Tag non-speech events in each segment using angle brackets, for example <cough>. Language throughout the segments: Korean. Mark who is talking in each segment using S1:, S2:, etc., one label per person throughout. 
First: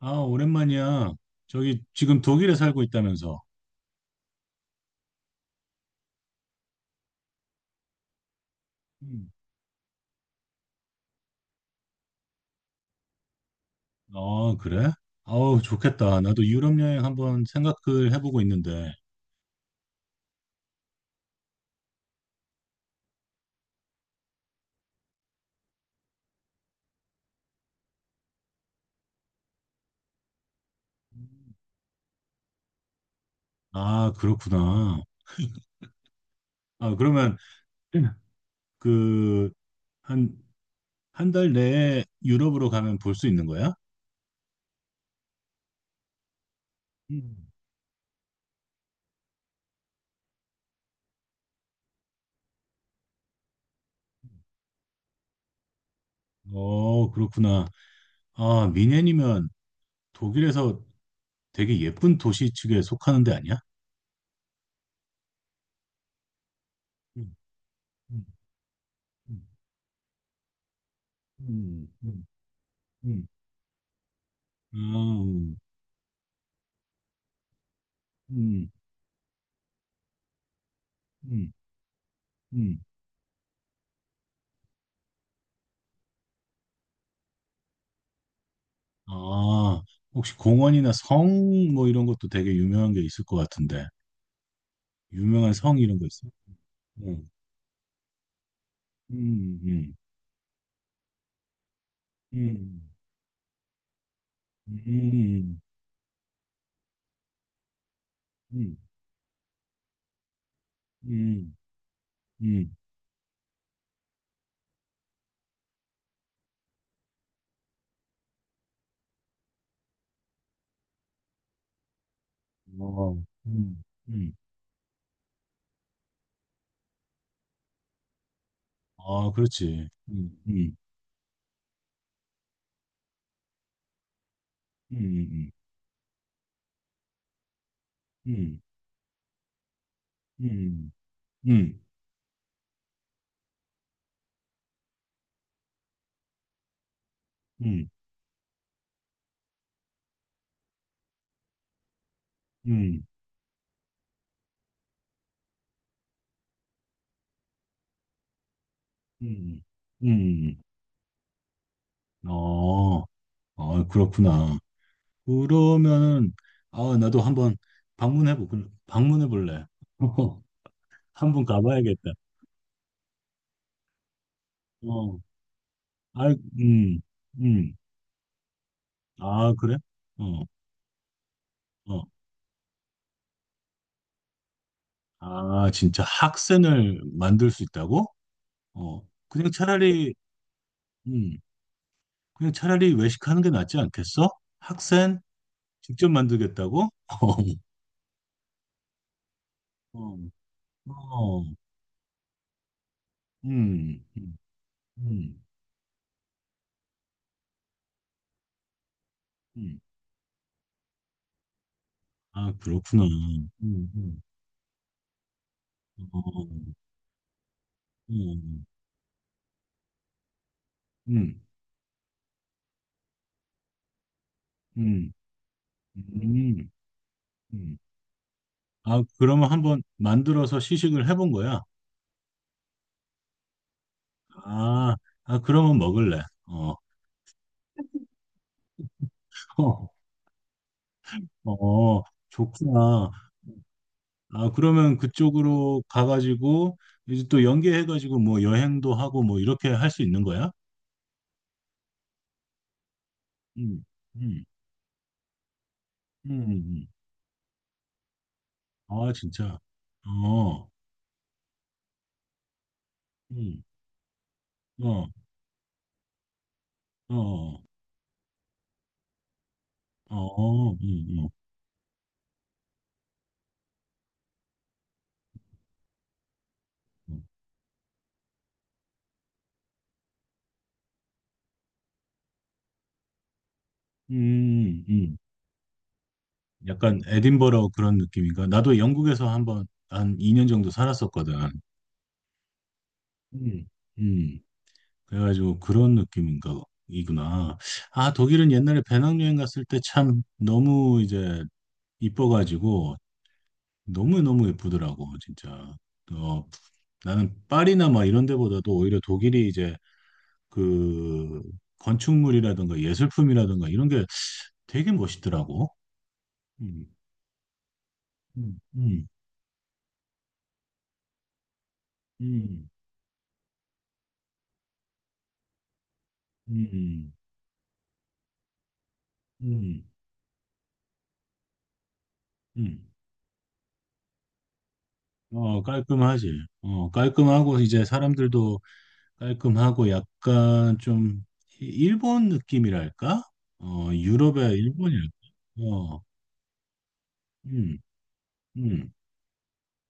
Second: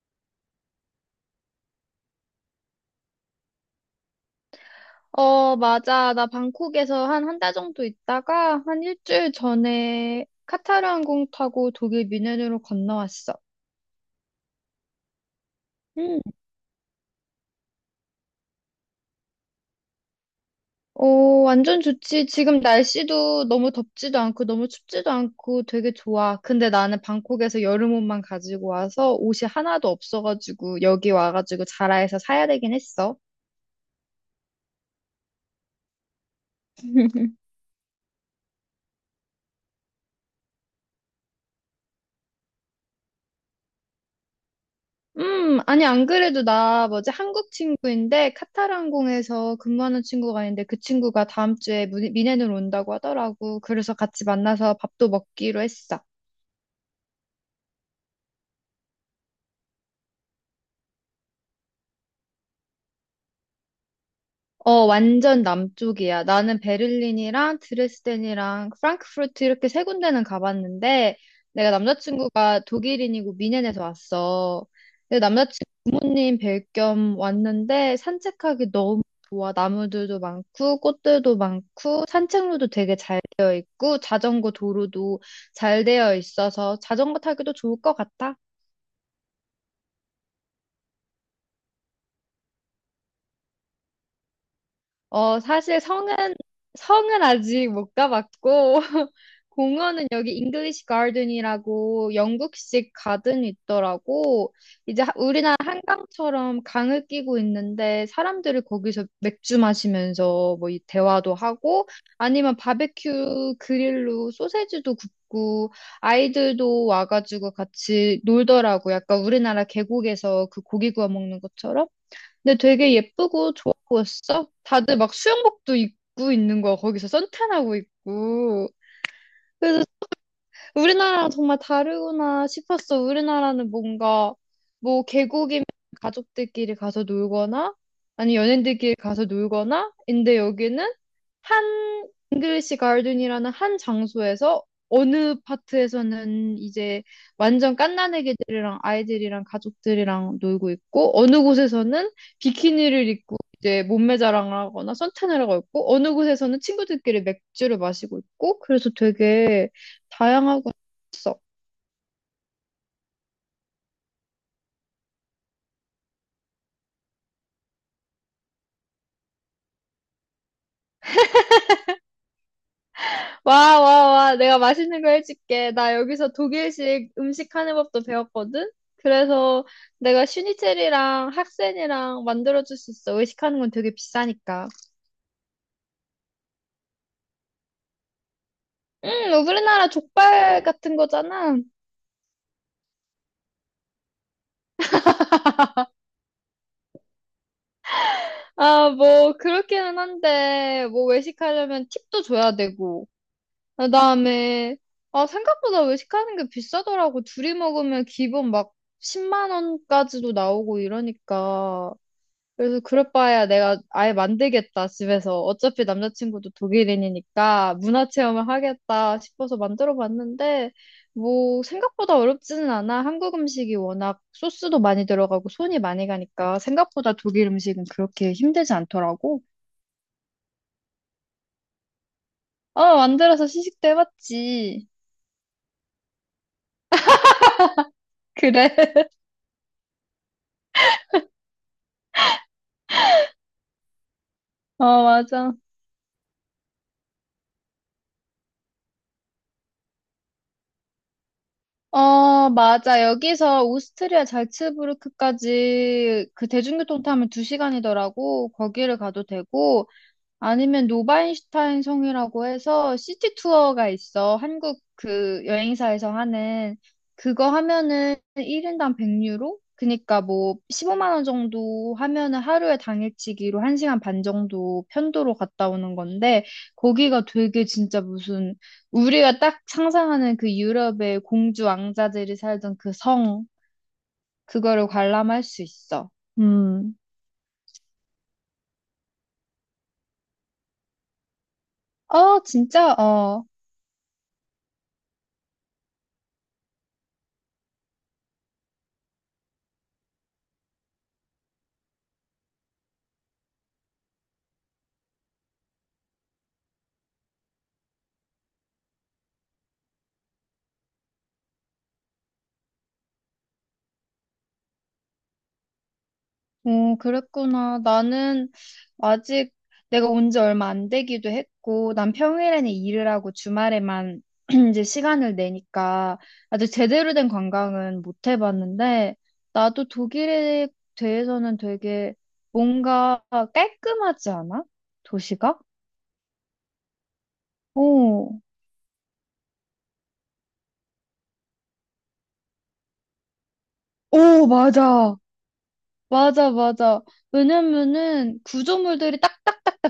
S1: 아, 오랜만이야. 저기 지금 독일에 살고 있다면서.
S2: 어, 맞아. 나 방콕에서 한 한달 정도 있다가 한
S1: 음.
S2: 일주일 전에 카타르 항공 타고 독일 뮌헨으로 건너왔어.
S1: 아, 그래? 아우, 좋겠다.
S2: 음
S1: 나도 유럽 여행 한번 생각을 해보고 있는데.
S2: 어, 완전 좋지. 지금 날씨도 너무 덥지도 않고 너무 춥지도 않고 되게 좋아. 근데 나는 방콕에서 여름 옷만 가지고 와서 옷이 하나도 없어가지고 여기
S1: 음.
S2: 와가지고 자라에서 사야 되긴 했어.
S1: 아, 그렇구나. 아, 그러면
S2: <laughs>
S1: 그 한 한 달 내에 유럽으로 가면 볼 수 있는 거야?
S2: 아니, 안 그래도 나 뭐지,
S1: 음.
S2: 한국 친구인데 카타르항공에서 근무하는 친구가 있는데 그 친구가 다음 주에 무 미넨으로 온다고 하더라고. 그래서 같이 만나서 밥도 먹기로 했어.
S1: 어, 그렇구나. 아, 미넨이면 독일에서 되게 예쁜 도시 측에 속하는데 아니야?
S2: 어, 완전 남쪽이야. 나는
S1: 음,
S2: 베를린이랑
S1: 음,
S2: 드레스덴이랑 프랑크푸르트 이렇게 세 군데는 가봤는데, 내가
S1: 음, 음,
S2: 남자친구가
S1: 음, 음.
S2: 독일인이고 미넨에서 왔어.
S1: 아,
S2: 근데
S1: 음,
S2: 남자친구 부모님 뵐 겸 왔는데,
S1: 음,
S2: 산책하기 너무 좋아. 나무들도 많고, 꽃들도
S1: 음,
S2: 많고, 산책로도
S1: 음.
S2: 되게 잘 되어 있고, 자전거 도로도 잘 되어 있어서 자전거 타기도 좋을 것 같아.
S1: 아, 혹시 공원이나 성 뭐 이런 것도 되게 유명한 게 있을 것 같은데.
S2: 어,
S1: 유명한 성
S2: 사실
S1: 이런 거
S2: 성은,
S1: 있어?
S2: 성은
S1: 응.
S2: 아직 못 가봤고. <laughs>
S1: 음, 음,
S2: 공원은 여기 잉글리시 가든이라고
S1: 음,
S2: 영국식 가든이 있더라고. 이제 우리나라
S1: 음,
S2: 한강처럼 강을 끼고 있는데, 사람들이
S1: 음,
S2: 거기서 맥주 마시면서 뭐이 대화도
S1: 음,
S2: 하고, 아니면
S1: 음,
S2: 바베큐 그릴로 소세지도 굽고, 아이들도 와가지고 같이 놀더라고. 약간 우리나라 계곡에서 그 고기 구워 먹는 것처럼. 근데 되게
S1: 어,
S2: 예쁘고 좋아
S1: 음, 음.
S2: 보였어. 다들 막 수영복도 입고 있는 거야. 거기서 선탠하고 있고.
S1: 아,
S2: 그래서
S1: 그렇지.
S2: 우리나라랑 정말 다르구나 싶었어. 우리나라는 뭔가,
S1: 음,
S2: 뭐
S1: 음,
S2: 계곡이면 가족들끼리 가서 놀거나 아니
S1: 음,
S2: 연인들끼리 가서 놀거나 인데, 여기는
S1: 음,
S2: 한 잉글리시 가든이라는 한 장소에서 어느 파트에서는 이제 완전
S1: 음,
S2: 갓난아기들이랑 아이들이랑 가족들이랑 놀고 있고, 어느 곳에서는
S1: 음,
S2: 비키니를 입고 이제 몸매 자랑을 하거나 선탠을 하고 있고, 어느 곳에서는 친구들끼리 맥주를 마시고 있고, 그래서
S1: 음,
S2: 되게
S1: 음.
S2: 다양하고 있어.
S1: 어, 아, 그렇구나. 그러면은, 아, 나도 한번 방문해 볼래. <laughs> 한 번 가봐야겠다.
S2: 와, 와, 와. 내가 맛있는 거
S1: 어,
S2: 해줄게. 나
S1: 아,
S2: 여기서
S1: 음,
S2: 독일식 음식 하는
S1: 음.
S2: 법도 배웠거든?
S1: 아,
S2: 그래서
S1: 그래?
S2: 내가
S1: 어,
S2: 슈니첼이랑
S1: 어.
S2: 학센이랑 만들어줄 수 있어. 외식하는 건 되게 비싸니까.
S1: 아, 진짜 학생을 만들 수 있다고? 어,
S2: 음,
S1: 그냥
S2: 우리나라
S1: 차라리,
S2: 족발 같은
S1: 음,
S2: 거잖아.
S1: 그냥 차라리 외식하는 게 낫지 않겠어? 학생 직접 만들겠다고? <laughs>
S2: 아, 뭐, 그렇기는
S1: 어,
S2: 한데, 뭐,
S1: 어,
S2: 외식하려면 팁도 줘야 되고.
S1: 음, 음,
S2: 그다음에,
S1: 음.
S2: 생각보다 외식하는 게 비싸더라고. 둘이 먹으면 기본 막 10만
S1: 음.
S2: 원까지도 나오고 이러니까.
S1: 아,
S2: 그래서
S1: 그렇구나.
S2: 그럴 바에야 내가 아예
S1: 음,
S2: 만들겠다, 집에서. 어차피
S1: 어,
S2: 남자친구도 독일인이니까 문화 체험을
S1: 음,
S2: 하겠다 싶어서 만들어 봤는데,
S1: 음,
S2: 뭐, 생각보다 어렵지는 않아. 한국 음식이 워낙 소스도 많이
S1: 음,
S2: 들어가고 손이 많이 가니까
S1: 음,
S2: 생각보다 독일
S1: 음.
S2: 음식은 그렇게 힘들지
S1: 아,
S2: 않더라고.
S1: 그러면 한번 만들어서 시식을 해본 거야?
S2: 어, 만들어서 시식도 해봤지.
S1: 아, 아, 그러면 먹을래. 어,
S2: 그래. <laughs>
S1: <laughs> 어, 어, 좋구나. 아, 그러면
S2: 어, 맞아.
S1: 그쪽으로 가가지고, 이제 또 연계해가지고, 뭐, 여행도 하고, 뭐, 이렇게 할 수 있는 거야?
S2: 어, 맞아. 여기서
S1: 음,
S2: 오스트리아
S1: 음,
S2: 잘츠부르크까지 그
S1: 음.
S2: 대중교통 타면 2시간이더라고. 거기를
S1: 아,
S2: 가도
S1: 진짜.
S2: 되고,
S1: 어,
S2: 아니면 노바인슈타인 성이라고 해서 시티
S1: 음,
S2: 투어가 있어. 한국
S1: 어,
S2: 그 여행사에서 하는
S1: 어,
S2: 그거
S1: 어,
S2: 하면은 1인당 100유로? 그니까 뭐
S1: 어,
S2: 15만 원 정도 하면은 하루에 당일치기로 1시간 반 정도 편도로 갔다 오는 건데,
S1: 음,
S2: 거기가 되게 진짜 무슨 우리가 딱 상상하는 그 유럽의 공주 왕자들이 살던 그 성, 그거를
S1: 음.
S2: 관람할 수 있어. 음.
S1: 약간 에딘버러 그런 느낌인가? 나도 영국에서 한번, 한 2년 정도 살았었거든.
S2: 어, 진짜? 어.
S1: 음, 음. 그래가지고 그런 느낌인가 이구나. 아, 독일은 옛날에 배낭여행 갔을 때 참 너무 이제 이뻐가지고 너무너무 예쁘더라고, 진짜. 어, 나는 파리나 막 이런 데보다도 오히려 독일이 이제 그 건축물이라든가 예술품이라든가 이런 게 되게 멋있더라고. 음,
S2: 그랬구나. 나는
S1: 음, 음,
S2: 아직, 내가 온지 얼마 안 되기도 했고, 난
S1: 음,
S2: 평일에는 일을 하고 주말에만 <clears throat> 이제 시간을 내니까 아직
S1: 음,
S2: 제대로 된 관광은 못 해봤는데,
S1: 음,
S2: 나도 독일에 대해서는 되게
S1: 음.
S2: 뭔가 깔끔하지 않아? 도시가?
S1: 어, 깔끔하지. 어, 깔끔하고 이제
S2: 오,
S1: 사람들도
S2: 오, 맞아. 맞아, 맞아. 왜냐면은 구조물들이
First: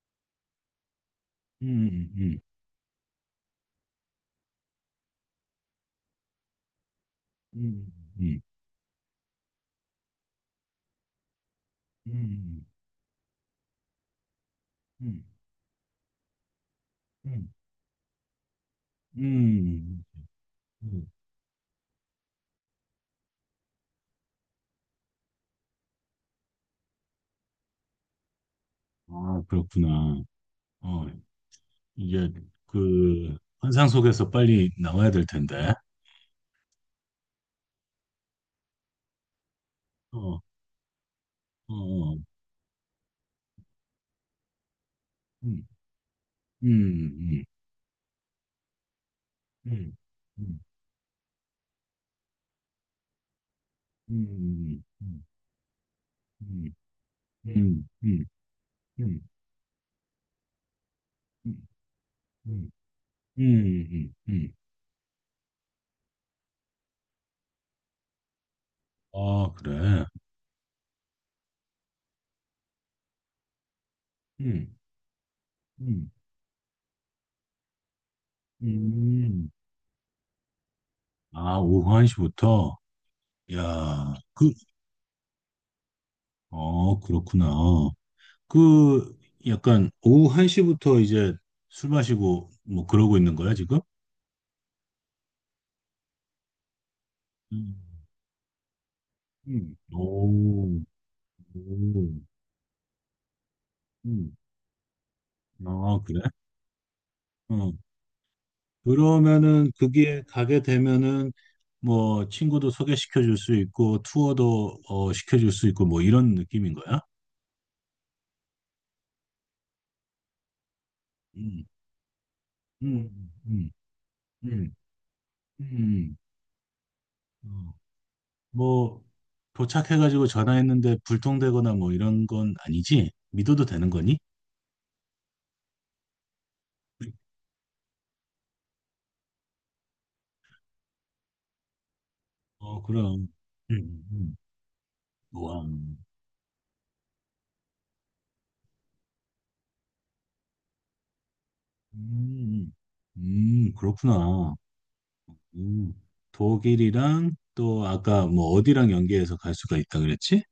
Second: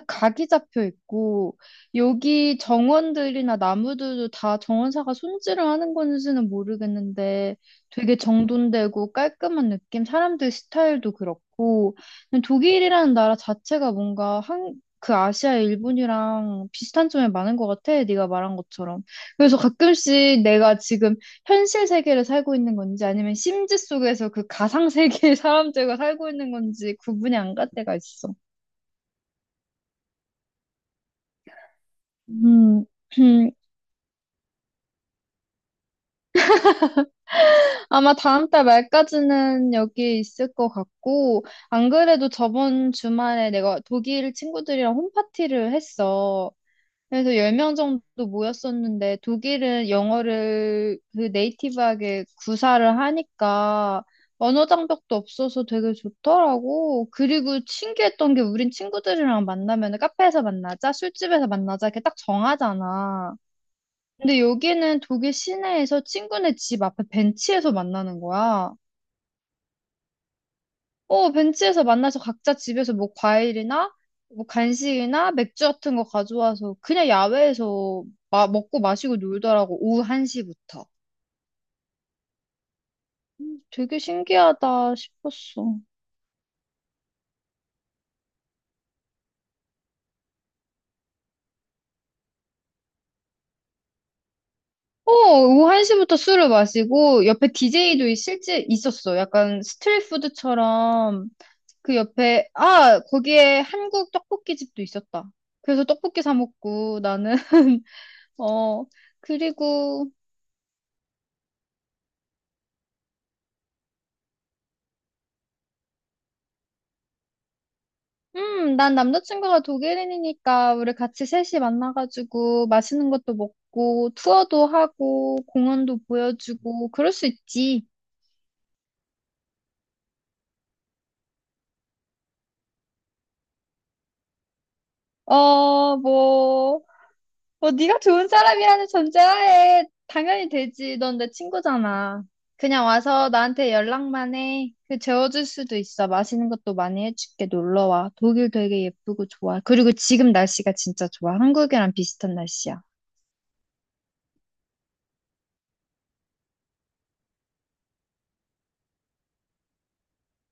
S2: 각이 잡혀 있고, 여기 정원들이나 나무들도 다 정원사가 손질을 하는 건지는 모르겠는데 되게 정돈되고 깔끔한 느낌, 사람들 스타일도 그렇고. 그냥 독일이라는 나라 자체가 뭔가 한, 그 아시아 일본이랑 비슷한 점이 많은 것 같아. 네가 말한 것처럼. 그래서 가끔씩 내가 지금 현실 세계를 살고 있는 건지 아니면 심지 속에서 그 가상 세계의 사람들과 살고 있는 건지 구분이 안 갈 때가 있어. 음. <clears throat> 아마 다음 달 말까지는 여기에 있을 것 같고, 안 그래도 저번 주말에 내가 독일 친구들이랑 홈파티를 했어. 그래서 10명 정도 모였었는데, 독일은 영어를 그 네이티브하게 구사를 하니까 언어 장벽도 없어서 되게 좋더라고. 그리고 신기했던 게, 우린 친구들이랑 만나면 카페에서 만나자, 술집에서 만나자 이렇게 딱 정하잖아. 근데 여기는 독일 시내에서 친구네 집 앞에 벤치에서 만나는 거야.
S1: 아, 그래.
S2: 어, 벤치에서 만나서 각자 집에서 뭐 과일이나 뭐
S1: 음,
S2: 간식이나 맥주 같은 거
S1: 음,
S2: 가져와서 그냥 야외에서 먹고 마시고
S1: 음.
S2: 놀더라고. 오후 1시부터.
S1: 아, 오후 1시부터?
S2: 되게
S1: 야, 그,
S2: 신기하다 싶었어.
S1: 어, 그렇구나. 그, 약간, 오후 1시부터 이제 술 마시고, 뭐, 그러고 있는 거야, 지금?
S2: 어, 오후 1시부터 술을 마시고 옆에 디
S1: 음,
S2: 제이도 실제 있었어. 약간
S1: 오,
S2: 스트리트푸드처럼 그
S1: 오,
S2: 옆에, 아, 거기에 한국
S1: 음.
S2: 떡볶이 집도 있었다. 그래서
S1: 아, 그래?
S2: 떡볶이 사 먹고 나는.
S1: 어.
S2: <laughs> 어,
S1: 그러면은,
S2: 그리고
S1: 그게 가게 되면은, 뭐, 친구도 소개시켜 줄 수 있고, 투어도, 어, 시켜 줄 수 있고, 뭐, 이런 느낌인 거야?
S2: 난 남자친구가 독일인이니까 우리 같이 셋이
S1: 음,
S2: 만나가지고 맛있는
S1: 음,
S2: 것도
S1: 음.
S2: 먹고 투어도
S1: 음.
S2: 하고 공원도
S1: 음,
S2: 보여주고 그럴 수
S1: 어,
S2: 있지.
S1: 뭐, 도착해가지고 전화했는데 불통되거나 뭐 이런 건 아니지? 믿어도 되는 거니?
S2: 뭐, 네가 좋은 사람이라는 전제하에 당연히 되지. 넌 내 친구잖아.
S1: 어,
S2: 그냥
S1: 그럼.
S2: 와서 나한테
S1: 음,
S2: 연락만
S1: 음.
S2: 해. 그 재워줄
S1: 우와.
S2: 수도 있어. 맛있는 것도 많이 해줄게. 놀러 와. 독일 되게 예쁘고 좋아. 그리고 지금 날씨가 진짜 좋아. 한국이랑 비슷한
S1: 음,
S2: 날씨야.
S1: 그렇구나. 음, 독일이랑 또 아까 뭐 어디랑 연계해서 갈 수가 있다 그랬지?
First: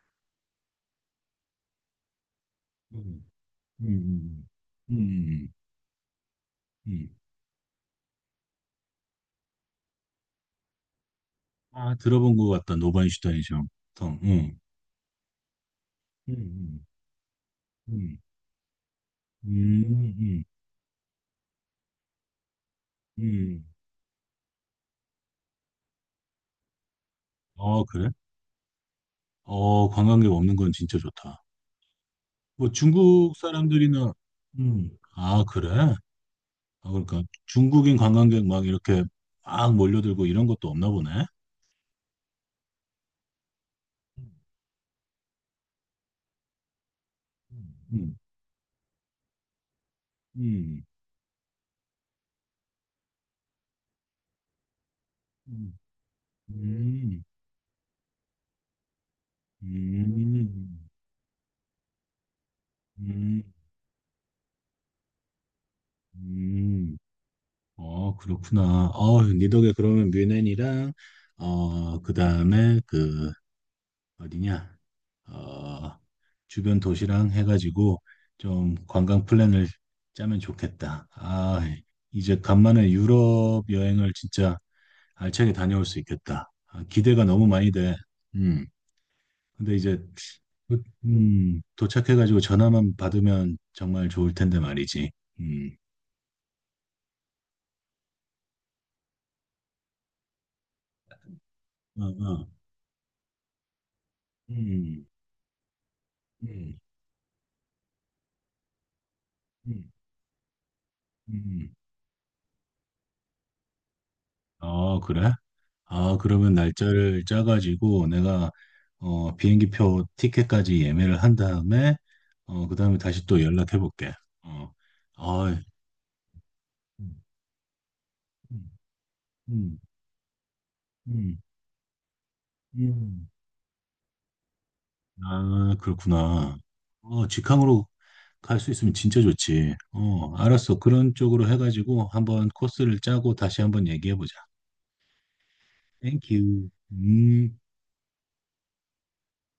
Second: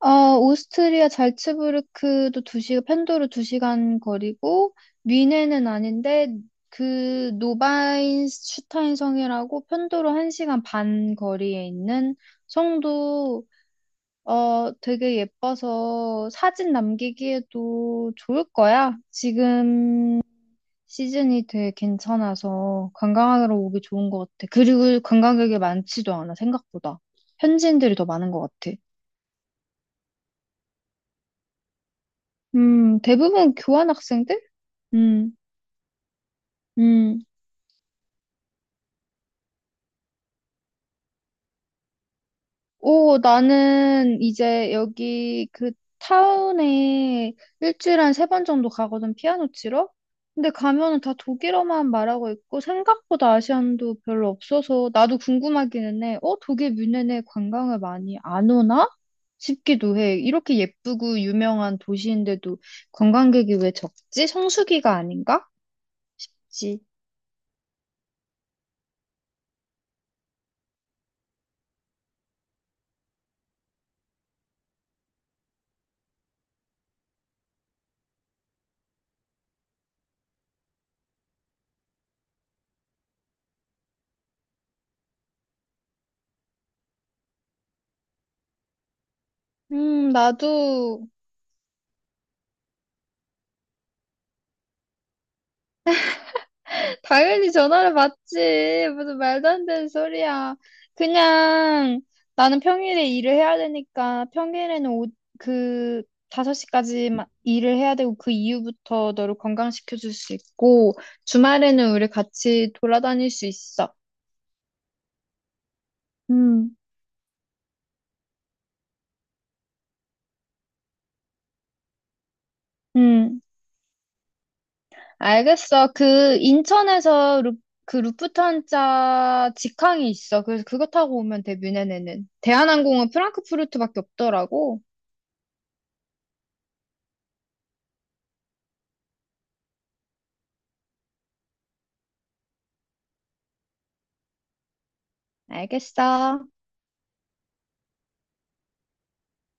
S2: 아, 오스트리아 잘츠부르크도 2시간
S1: 음,
S2: 편도로
S1: 음,
S2: 2시간
S1: 음,
S2: 거리고,
S1: 음, 음.
S2: 뮌헨은 아닌데,
S1: 음.
S2: 그 노바인슈타인 성이라고 편도로 1시간 반 거리에
S1: 아,
S2: 있는
S1: 들어본 것 같다. 노바인슈타인
S2: 성도,
S1: 정. 음,
S2: 되게 예뻐서 사진
S1: 음,
S2: 남기기에도
S1: 음,
S2: 좋을 거야.
S1: 음, 음,
S2: 지금
S1: 음.
S2: 시즌이 되게 괜찮아서 관광하러
S1: 음.
S2: 오기 좋은 것 같아. 그리고 관광객이 많지도 않아, 생각보다.
S1: 어,
S2: 현지인들이 더
S1: 그래?
S2: 많은 것 같아.
S1: 어, 관광객 없는 건 진짜 좋다. 뭐 중국
S2: 대부분
S1: 사람들이나,
S2: 교환학생들? 음,
S1: 아, 그래? 아,
S2: 음.
S1: 그러니까 중국인 관광객 막 이렇게 막 몰려들고 이런 것도 없나 보네.
S2: 나는 이제 여기 그 타운에 일주일에 한
S1: 음,
S2: 3번 정도 가거든, 피아노 치러? 근데
S1: 음,
S2: 가면은 다 독일어만 말하고 있고, 생각보다 아시안도 별로 없어서, 나도
S1: 음,
S2: 궁금하기는 해. 독일 뮌헨에
S1: 음,
S2: 관광을 많이 안 오나?
S1: 음,
S2: 싶기도 해. 이렇게
S1: 음,
S2: 예쁘고 유명한 도시인데도
S1: 음. 음,
S2: 관광객이 왜 적지? 성수기가 아닌가? 그치.
S1: 음. 어, 그렇구나. 어, 니 덕에 그러면 뮌헨이랑, 어, 그 다음에 그 어디냐? 어, 주변 도시랑 해가지고 좀 관광 플랜을 짜면 좋겠다. 아, 이제 간만에 유럽 여행을 진짜 알차게 다녀올 수 있겠다. 아, 기대가 너무 많이 돼. 음. 근데 이제
S2: 나도
S1: 도착해가지고 전화만 받으면 정말 좋을 텐데 말이지. 음.
S2: 당연히 전화를 받지. 무슨 말도 안 되는 소리야. 그냥
S1: 어, 어.
S2: 나는 평일에 일을 해야 되니까 평일에는
S1: 음.
S2: 그
S1: 음.
S2: 5시까지 일을 해야 되고 그 이후부터 너를
S1: 음.
S2: 건강시켜 줄 수 있고
S1: 음.
S2: 주말에는 우리 같이 돌아다닐 수 있어.
S1: 어, 그래? 아, 그러면
S2: 음,
S1: 날짜를 짜가지고 내가 어, 비행기표 티켓까지 예매를 한 다음에 어, 그다음에 다시
S2: 음.
S1: 또 연락해 볼게. 어. 아,
S2: 알겠어. 그
S1: 음,
S2: 인천에서 그 루프트한자
S1: 음,
S2: 직항이 있어. 그래서 그거 타고
S1: 음,
S2: 오면 돼, 뮌헨에는. 대한항공은
S1: 음.
S2: 프랑크푸르트밖에 없더라고.
S1: 아, 그렇구나. 어, 직항으로 갈 수 있으면 진짜 좋지. 어, 알았어. 그런 쪽으로 해가지고 한번 코스를 짜고 다시 한번 얘기해 보자.
S2: 알겠어.
S1: 땡큐. 음.